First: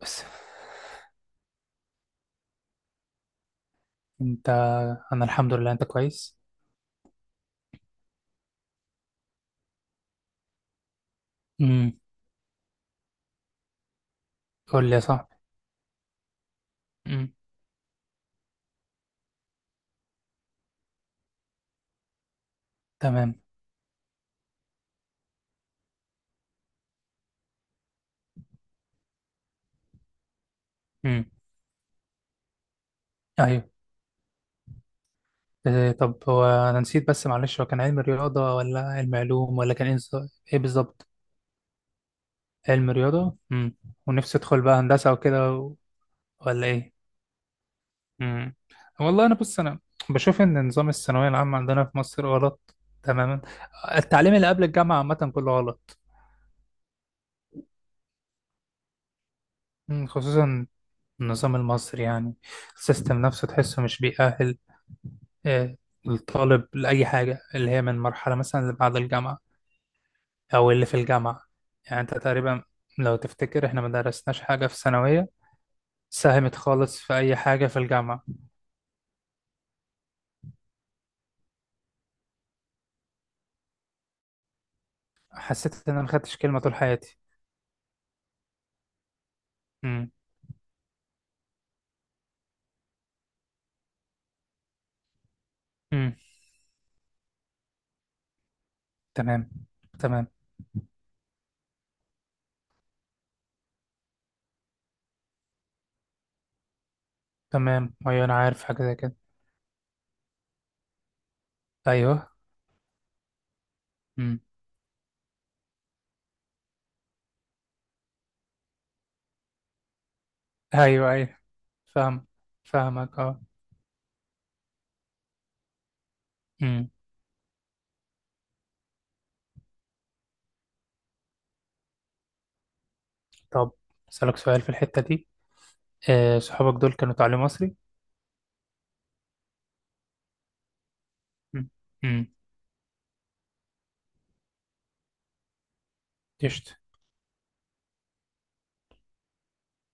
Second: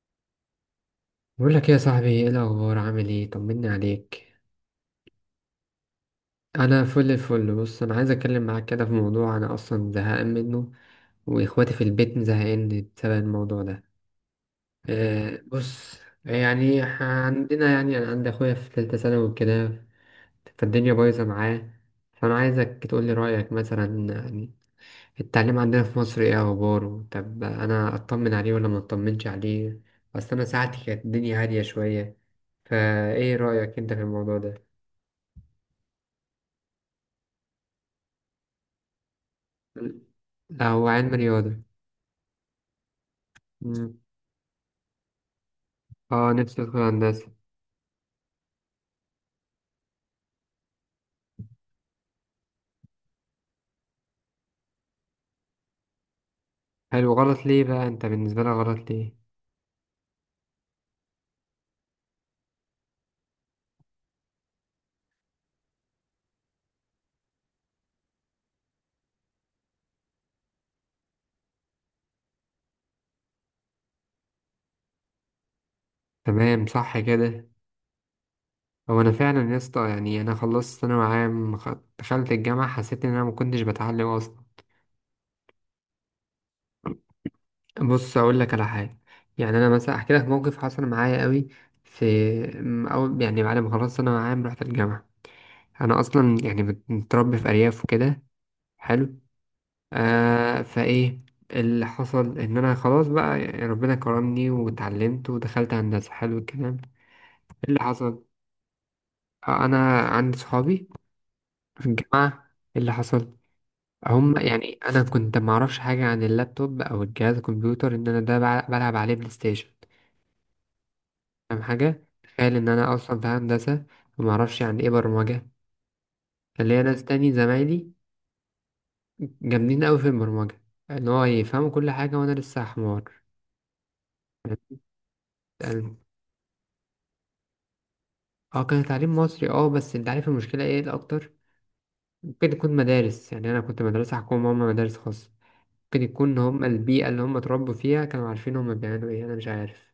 بس. بقول لك ايه يا صاحبي؟ ايه الاخبار؟ عامل ايه؟ طمني عليك. انت؟ انا الحمد لله. انت كويس؟ انا فل الفل. بص، انا عايز اتكلم معاك كده في موضوع انا اصلا زهقان منه، واخواتي في امم. البيت زهقان بسبب الموضوع ده. قول لي يا صاحبي. أه بص، امم. عندنا، يعني انا عندي اخويا في ثالثه ثانوي وكده، فالدنيا بايظه معاه. فانا عايزك تقول لي تمام. رايك مثلا، يعني التعليم عندنا في مصر ايه اخباره؟ طب انا اطمن عليه ولا ما اطمنش عليه؟ اصل انا ساعتي كانت امم. الدنيا هاديه شويه. فايه ايوه. رايك انت في الموضوع ده؟ إيه طب، هو انا نسيت بس معلش، هو كان علم رياضة ولا علم علوم ولا كان ايه إيه لا هو بالظبط؟ علم رياضه. علم رياضة. امم. مم. ونفسي ادخل بقى هندسة وكده اه نفسي ولا ادخل ايه؟ هندسه. امم. والله انا بص، انا بشوف ان نظام الثانوية العامة عندنا في مصر غلط تماما. التعليم اللي قبل الجامعة عامة كله غلط. حلو، غلط ليه بقى؟ انت بالنسبه لك غلط ليه؟ خصوصا النظام المصري يعني. السيستم نفسه تحسه مش بيأهل آه، الطالب لأي حاجة، اللي هي من مرحلة مثلا اللي بعد الجامعة أو اللي في الجامعة. يعني أنت تقريبا لو تفتكر إحنا ما درسناش حاجة في الثانوية ساهمت تمام صح خالص في أي كده. حاجة في الجامعة. هو انا فعلا يا اسطى، يعني انا خلصت ثانوي عام دخلت الجامعه، حسيت ان انا ما كنتش بتعلم اصلا. حسيت إن أنا ما خدتش كلمة طول حياتي. بص اقول لك على حاجه، يعني انا مثلا امم. احكي لك موقف حصل معايا قوي في او يعني بعد ما خلصت ثانوي عام رحت الجامعه. انا امم. اصلا يعني متربي في ارياف وكده. حلو، تمام. تمام. آه فايه اللي حصل، ان انا خلاص بقى يعني ربنا كرمني واتعلمت ودخلت هندسه. حلو الكلام. إيه اللي تمام. حصل؟ أيوة، أنا عارف حاجة زي كده. آه انا عندي صحابي في أيوه. الجامعه. إيه اللي حصل؟ هم امم. يعني انا كنت معرفش حاجه عن اللابتوب او الجهاز الكمبيوتر، ان انا ده بلعب عليه بلاي ستيشن. أيوه أيوه. فاهم حاجة؟ فاهم. تخيل إن أنا فاهمك أصلا في أه. هندسة ومعرفش يعني إيه برمجة. كان ليا امم. ناس تاني زمايلي جامدين أوي في البرمجة، إن هو يفهموا كل حاجة وأنا لسه حمار. طب أسألك سؤال في الحتة دي. يعني- آه، صحابك دول كانوا تعليم مصري؟ اه كان تعليم مصري، اه بس انت عارف المشكلة ايه الأكتر؟ امم. امم. ممكن يكون مدارس، يعني أنا كنت مدرسة حكومة وهما مدارس خاصة. ممكن يكون هما قشطة. البيئة اللي هما اتربوا فيها كانوا عارفين هما بيعملوا ايه، أنا مش عارف.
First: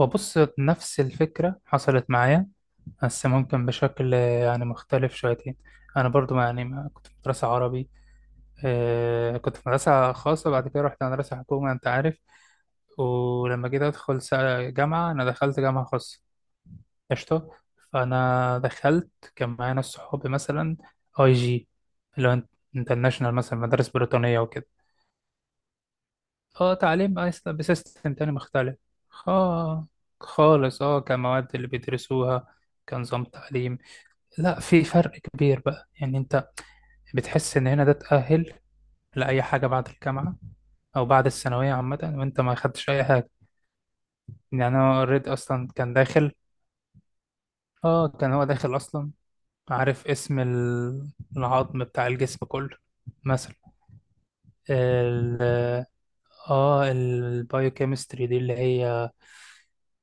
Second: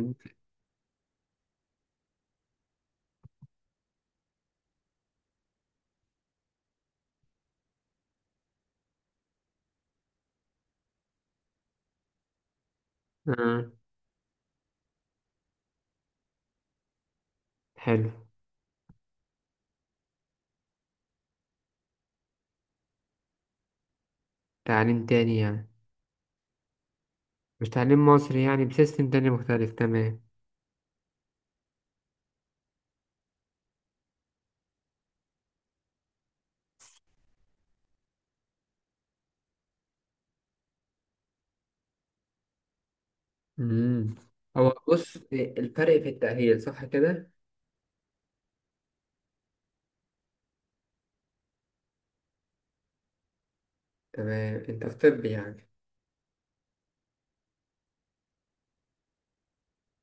هو بص، نفس الفكرة حصلت معايا، بس ممكن بشكل يعني مختلف شويتين. أنا برضو ما كنت في مدرسة عربي. آه، كنت في مدرسة خاصة، بعد كده رحت مدرسة حكومة، أنت عارف. ولما آه جيت أدخل جامعة، أنا دخلت جامعة خاصة. قشطة. حلو. فأنا دخلت كان معايا ناس صحابي مثلا أي جي، اللي هو انترناشونال، مثلا مدارس بريطانية وكده. تعليم تاني يعني، اه تعليم مش تعليم بسيستم تاني مصري يعني، مختلف. بسيستم تاني مختلف، خا تمام. خالص. اه كمواد اللي بيدرسوها، كنظام تعليم، لا في فرق كبير بقى. يعني انت بتحس ان هنا ده تأهل لأي حاجة بعد الجامعة، او بعد الثانويه عامه، وانت ما خدتش اي حاجه. امم، يعني هو انا بص، اوريدي اصلا كان الفرق في داخل. التأهيل صح كده؟ اه كان هو داخل اصلا، عارف اسم العظم بتاع الجسم كله مثلا. تمام، انت في طب ال يعني. اه البايوكيمستري دي اللي هي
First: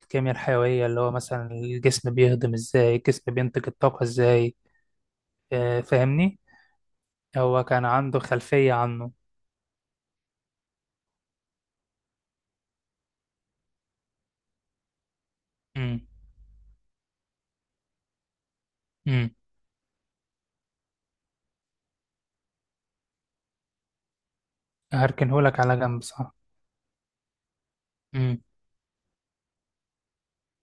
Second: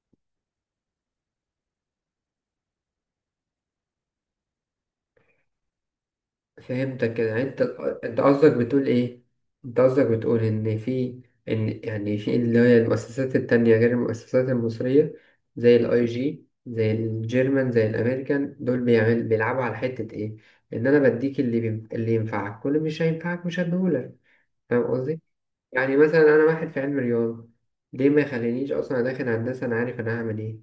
الكيمياء الحيوية، اللي هو مثلا الجسم بيهضم ازاي، الجسم بينتج الطاقة ازاي. آه، فاهمني؟ فهمتك كده. يعني انت، هو كان انت عنده قصدك خلفية بتقول عنه. ايه؟ انت قصدك بتقول ان في، ان يعني في اللي هي المؤسسات التانية غير المؤسسات المصرية، زي امم. الاي جي، زي الجيرمان، زي الامريكان، دول بيعمل امم. بيلعبوا على حتة ايه؟ ان انا بديك اللي بي... اللي ينفعك كل، مش هينفعك مش هديهولك. فاهم قصدي؟ هركنهولك على يعني جنب، صح. مثلا انا واحد في علم رياضة، ليه ما امم. يخلينيش اصلا داخل هندسة، انا عارف انا هعمل ايه؟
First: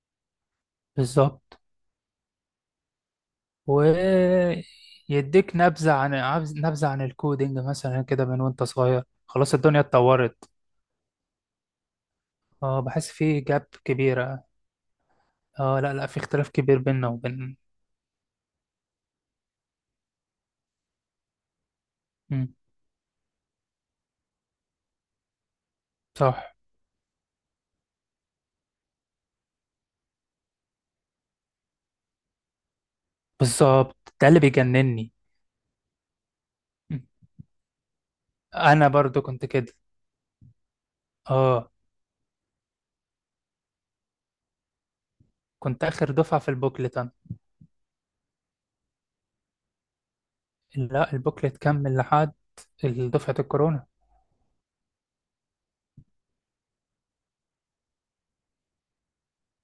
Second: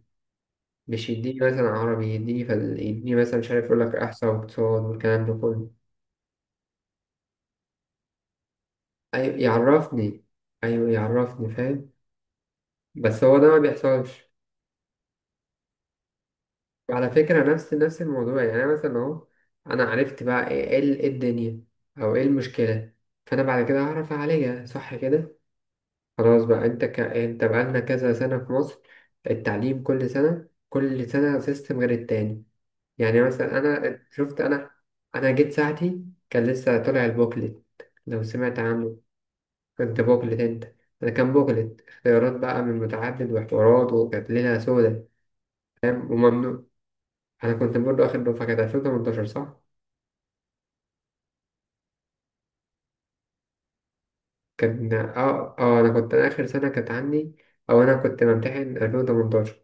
مش يديني بالظبط. مثلا عربي، يديني فل... يديني مثلا مش عارف، يقول لك احصاء واقتصاد والكلام ده ويديك كله. نبذة عن نبذة عن الكودينج مثلا كده من وانت صغير. ايوه خلاص الدنيا يعرفني، اتطورت. ايوه يعرفني، فاهم. اه بحس بس هو في ده ما جاب بيحصلش. كبيرة. اه لا لا، في اختلاف كبير بيننا وعلى فكره وبين. نفس الموضوع، يعني انا مثلا اهو، انا عرفت بقى ايه، إيه إيه الدنيا، او ايه امم. المشكله. فانا بعد كده هعرف اعالجها، صح كده. خلاص صح. بقى، انت ك... انت بقالنا كذا سنه في مصر، التعليم كل سنه كل سنه سيستم غير التاني. يعني مثلا انا بالظبط، ده شفت، اللي انا بيجنني. انا جيت ساعتي كان لسه مم. طالع البوكلت، لو سمعت انا عنه. برضو كنت كده. كنت بوكلت انت؟ انا كان اه، بوكلت اختيارات بقى من متعدد وحوارات، وكانت ليلة سودة. كنت آخر فاهم، دفعة في وممنوع. البوكلت أنا. انا كنت برضه اخر دفعة، كانت 2018 صح؟ لا البوكلت كمل لحد دفعة الكورونا. كان اه اه انا كنت اخر سنة كانت عندي، او انا كنت بمتحن 2018.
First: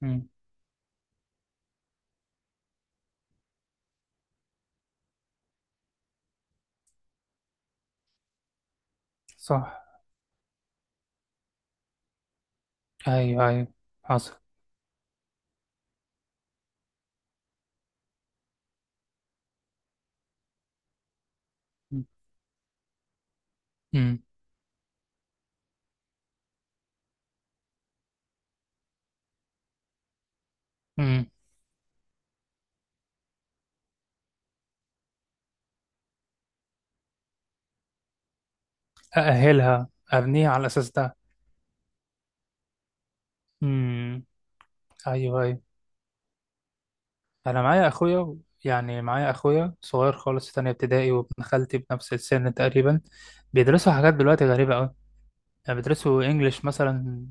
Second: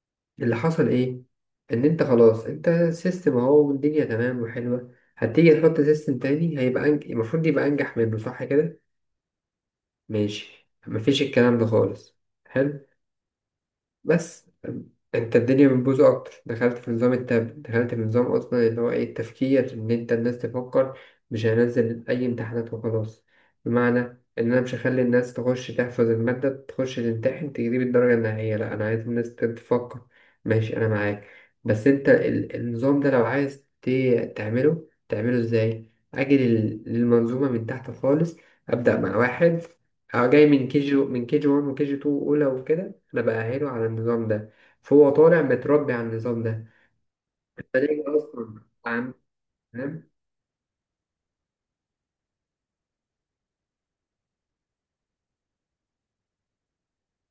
مم. اللي حصل ايه، ان انت خلاص انت سيستم اهو والدنيا تمام وحلوة، هتيجي تحط سيستم تاني هيبقى أنج... المفروض يبقى انجح منه صح كده؟ صح. ماشي، مفيش الكلام ده خالص. حلو. أيوه أيوه. حصل. بس انت الدنيا بتبوظ اكتر، دخلت في نظام التاب، دخلت في نظام اصلا اللي هو ايه، التفكير، ان انت الناس تفكر. مش هنزل اي امتحانات وخلاص. بمعنى مم. ان انا مش هخلي الناس تخش تحفظ المادة تخش تمتحن تجيب الدرجة النهائية، لا انا عايز الناس تفكر. ماشي انا معاك. مم. بس انت النظام ده لو عايز تعمله، تعمله ازاي؟ اجي للمنظومة من تحت خالص، ابدأ مع واحد، أأهلها، أو جاي أبنيها على من كي الأساس جي، ده. من كي جي 1 وكي جي 2 اولى وكده، انا بأهله على مم. النظام ده، فهو أيوه طالع أيوه. متربي على النظام ده. أنا معايا فليه أخويا، اصلا يعني عم، معايا أخويا تمام. صغير خالص في تانية ابتدائي، وابن خالتي بنفس السن تقريبا، بيدرسوا حاجات دلوقتي غريبة أوي. يعني بيدرسوا إنجليش مثلا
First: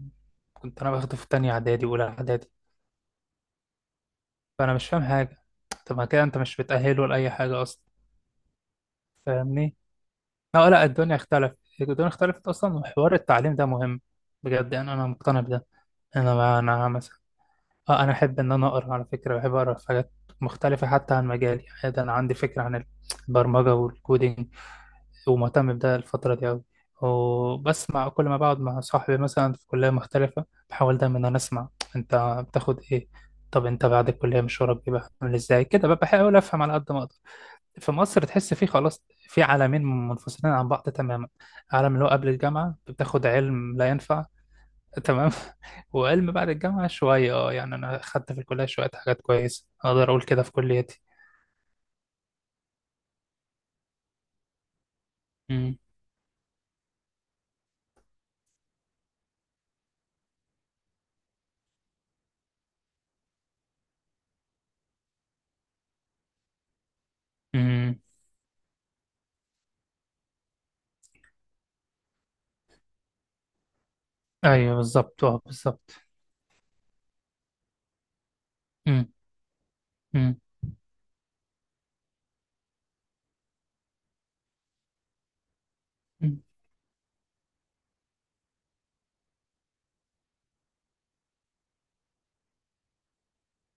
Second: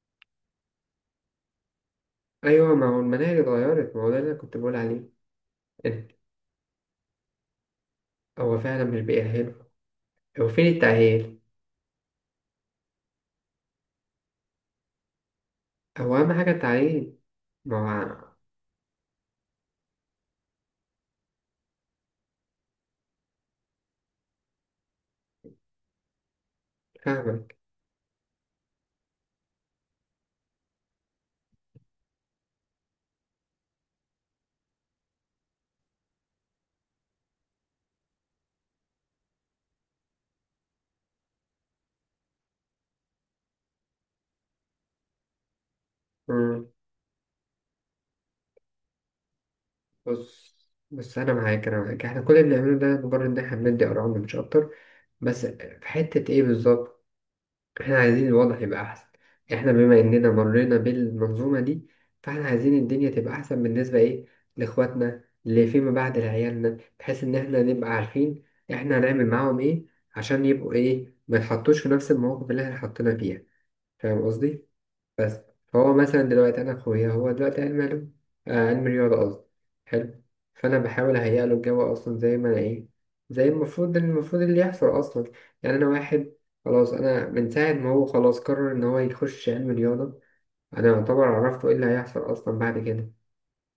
كنت أنا باخده في تانية إعدادي وأولى إعدادي. ايوه ما هو المناهج اتغيرت، ما هو ده اللي انا كنت فأنا بقول مش فاهم عليه، حاجة. طب ما إن كده أنت مش بتأهله لأي حاجة أصلا. هو فعلا مش بيأهله. فاهمني؟ هو فين اه لا، الدنيا التأهيل؟ اختلفت، الدنيا اختلفت اصلا، وحوار التعليم ده مهم بجد. يعني انا مقتنع بده. هو اهم حاجة انا التعليم. مثلا، ما اه انا هو احب ان انا اقرا، على فكره بحب اقرا في حاجات مختلفه حتى عن مجالي. يعني ده انا عندي فكره عن البرمجه والكودينج، ومهتم بده الفتره دي قوي. فاهمك. وبس مع كل ما بقعد مع صاحبي مثلا في كليه مختلفه بحاول دايما ان انا اسمع، انت بتاخد ايه؟ طب انت بعد الكليه مشوارك بيبقى عامل ازاي كده؟ بقى بحاول افهم على قد ما اقدر. في مصر تحس فيه خلاص في عالمين منفصلين عن بعض تماما. عالم اللي هو قبل الجامعة بتاخد علم لا ينفع. تمام. وعلم بعد مم. الجامعة شوية، اه يعني أنا خدت في الكلية شوية حاجات كويسة، أقدر أقول كده في بص، كليتي. بس انا معاك، احنا كل اللي بنعمله ده مجرد ان احنا بندي ارقام مش اكتر. بس أمم، في حتة ايه بالظبط، احنا عايزين الوضع يبقى احسن. احنا بما اننا مرينا بالمنظومة دي، فاحنا عايزين الدنيا تبقى احسن بالنسبة ايه، لاخواتنا اللي فيما بعد، لعيالنا، بحيث ان احنا نبقى أمم. عارفين احنا هنعمل معاهم ايه عشان يبقوا ايه، ما يتحطوش في نفس المواقف اللي احنا حطينا فيها. فاهم قصدي؟ أيوه بالظبط، بس، اه بالظبط. فهو مثلا دلوقتي انا اخويا هو دلوقتي علم علوم، آه علم أمم. رياضه قصدي. حلو، أمم. فانا بحاول اهيئ له الجو اصلا زي ما انا ايه، زي المفروض، المفروض اللي يحصل اصلا. يعني انا واحد أمم. خلاص، انا من ساعه ما هو خلاص قرر ان هو يخش علم رياضه، انا يعتبر عرفته ايه اللي هيحصل اصلا بعد كده.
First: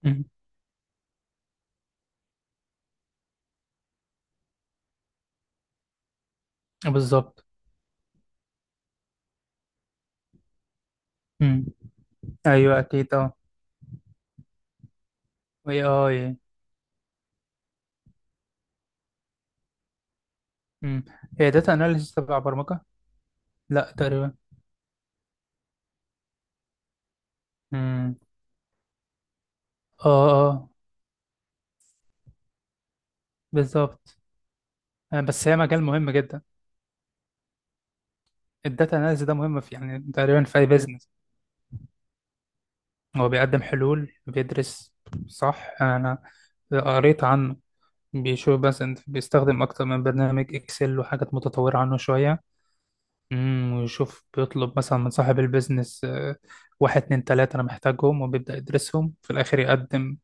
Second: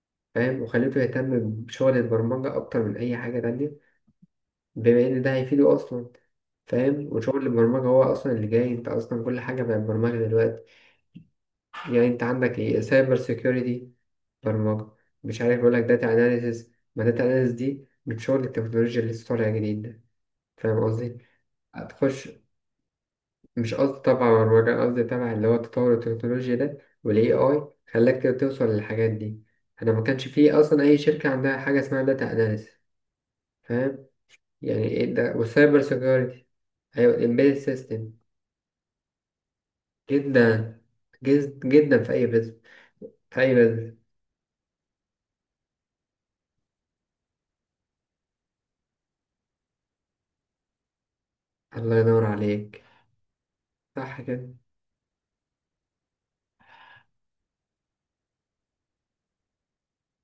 أمم. فاهم، وخليته يهتم بشغل البرمجه اكتر من اي حاجه تانية، بما ان ده هيفيده اصلا. فاهم، وشغل بالظبط. البرمجة هو أصلا اللي جاي، أنت أصلا كل حاجة بقت برمجة دلوقتي. أمم. يعني أنت عندك أيوه إيه، أكيد سايبر اه. سيكيورتي، برمجة، مش عارف يقول وي لك داتا أي. اناليسيس، ما داتا اناليسيس دي بتشغل التكنولوجيا اللي لسه طالعة جديد ده. فاهم أمم. قصدي؟ هي داتا أناليسيس هتخش، تبع برمجة؟ مش لا قصدي طبعا تقريبا. برمجة، قصدي طبعا اللي هو تطور التكنولوجيا ده، والاي اي أمم. خلاك توصل للحاجات دي. انا ما اه كانش فيه اه. اصلا اي شركة عندها حاجة اسمها داتا اناليسيس. فاهم؟ بالظبط. يعني ايه آه، ده، بس هي والسايبر مجال مهم جدا. سيكيورتي، ايوه الامبيد سيستم. الداتا اناليز ده مهم في يعني تقريبا في اي جدا، بيزنس. جدا في اي بزنس، هو في اي بيقدم بزنس. حلول، بيدرس. صح. انا قريت عنه، بيشوف بس انت بيستخدم اكتر من برنامج اكسل وحاجات متطورة الله عنه ينور شوية. عليك، امم، صح ويشوف كده. بيطلب مثلا من صاحب البيزنس واحد اتنين تلاتة انا محتاجهم، وبيبدأ يدرسهم، في الاخر يقدم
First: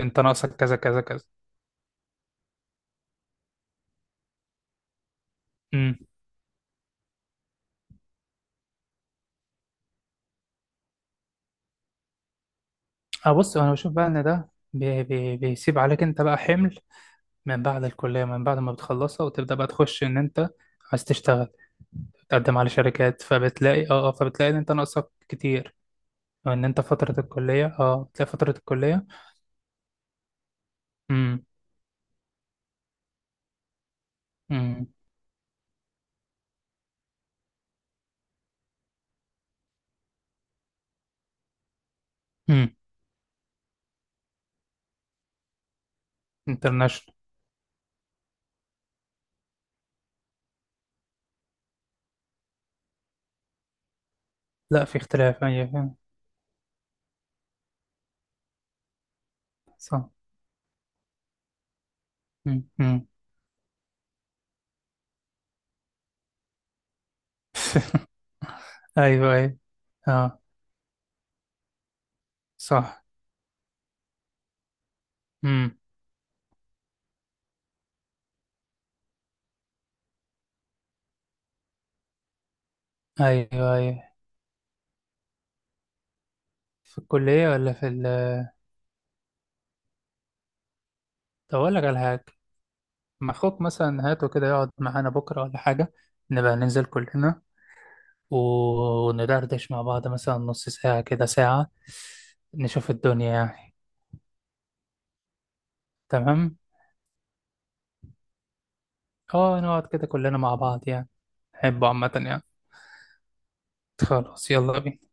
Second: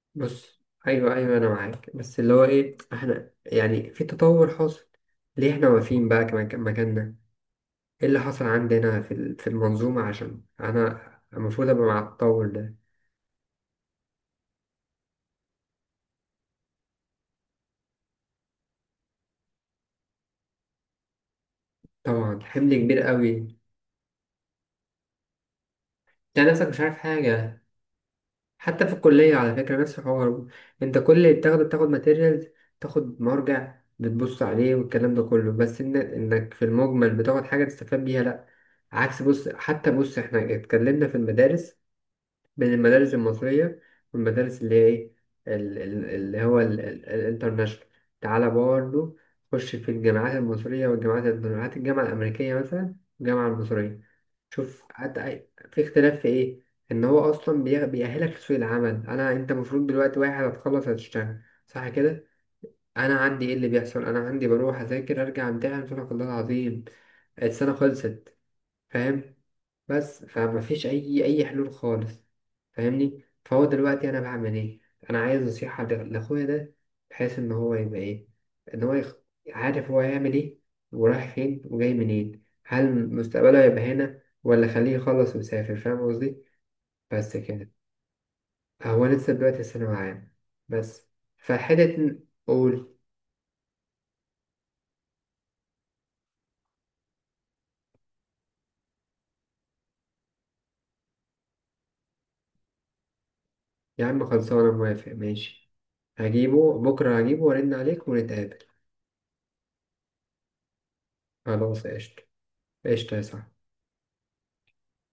انت ناقصك بص كذا كذا ايوه كذا. ايوه انا معاك، بس اللي هو ايه، احنا يعني في تطور حاصل، ليه احنا امم. واقفين بقى مكاننا؟ ايه اللي حصل عندنا في في المنظومه، عشان انا المفروض ابقى مع التطور ده. اه بص، انا بشوف بقى ان ده بي بي بيسيب عليك انت بقى حمل من بعد الكلية، من بعد ما بتخلصها وتبدأ بقى تخش ان انت عايز تشتغل، طبعا تقدم على حمل كبير شركات، قوي، فبتلاقي اه آه، فبتلاقي ان انت ناقصك كتير. انت او ان نفسك مش انت عارف فترة حاجه. الكلية اه تلاقي فترة حتى في الكلية. الكليه على فكره نفس الحوار، انت كل اللي امم. بتاخده بتاخد ماتيريال، تاخد مرجع بتبص عليه امم. والكلام ده كله، بس إن انك في المجمل بتاخد حاجه تستفاد بيها، لا عكس. بص حتى، بص احنا اتكلمنا في المدارس امم. بين المدارس المصرية والمدارس اللي هي إيه، اللي هو انترناشونال. الانترناشونال. تعالى برضه، خش في الجامعات المصرية والجامعات الجامعة الأمريكية مثلا والجامعة المصرية، شوف لا في اختلاف، حتى ايوه. في أيوة، اختلاف في إيه. إن هو أصلا بيأهلك لسوق العمل. أنا، أنت المفروض صح. دلوقتي واحد هتخلص هتشتغل صح كده؟ امم. امم. أنا عندي إيه اللي بيحصل، أنا عندي بروح أذاكر أرجع أمتحن، سبحانك الله العظيم السنة خلصت. ايوه فاهم؟ ايوه. بس اه. فما فيش اي اي حلول خالص. صح. فاهمني؟ فهو دلوقتي انا بعمل ايه، انا عايز امم. نصيحة لاخويا ده، بحيث ان هو يبقى ايه، ان هو يخ... عارف هو هيعمل ايه ورايح فين وجاي منين، هل مستقبله ايوه هيبقى ايوه. هنا ولا خليه يخلص ويسافر، فاهم قصدي. في بس الكلية كده، ولا في ال... هو لسه دلوقتي ثانوي عام بس، طب اقول لك على فحتة. حاجة. قول. ما اخوك مثلا هاته كده يقعد معانا بكرة ولا حاجة. نبقى ننزل كلنا، وندردش مع بعض مثلا نص ساعة كده، ساعة. نشوف الدنيا يعني. يا عم خلصانة، موافق ماشي، تمام. هجيبه بكرة، هجيبه وارن عليك ونتقابل. اه نقعد كده كلنا مع بعض يعني. خلاص أحبه عامة قشطة، يعني. قشطة يا صاحبي. خلاص، يلا بينا.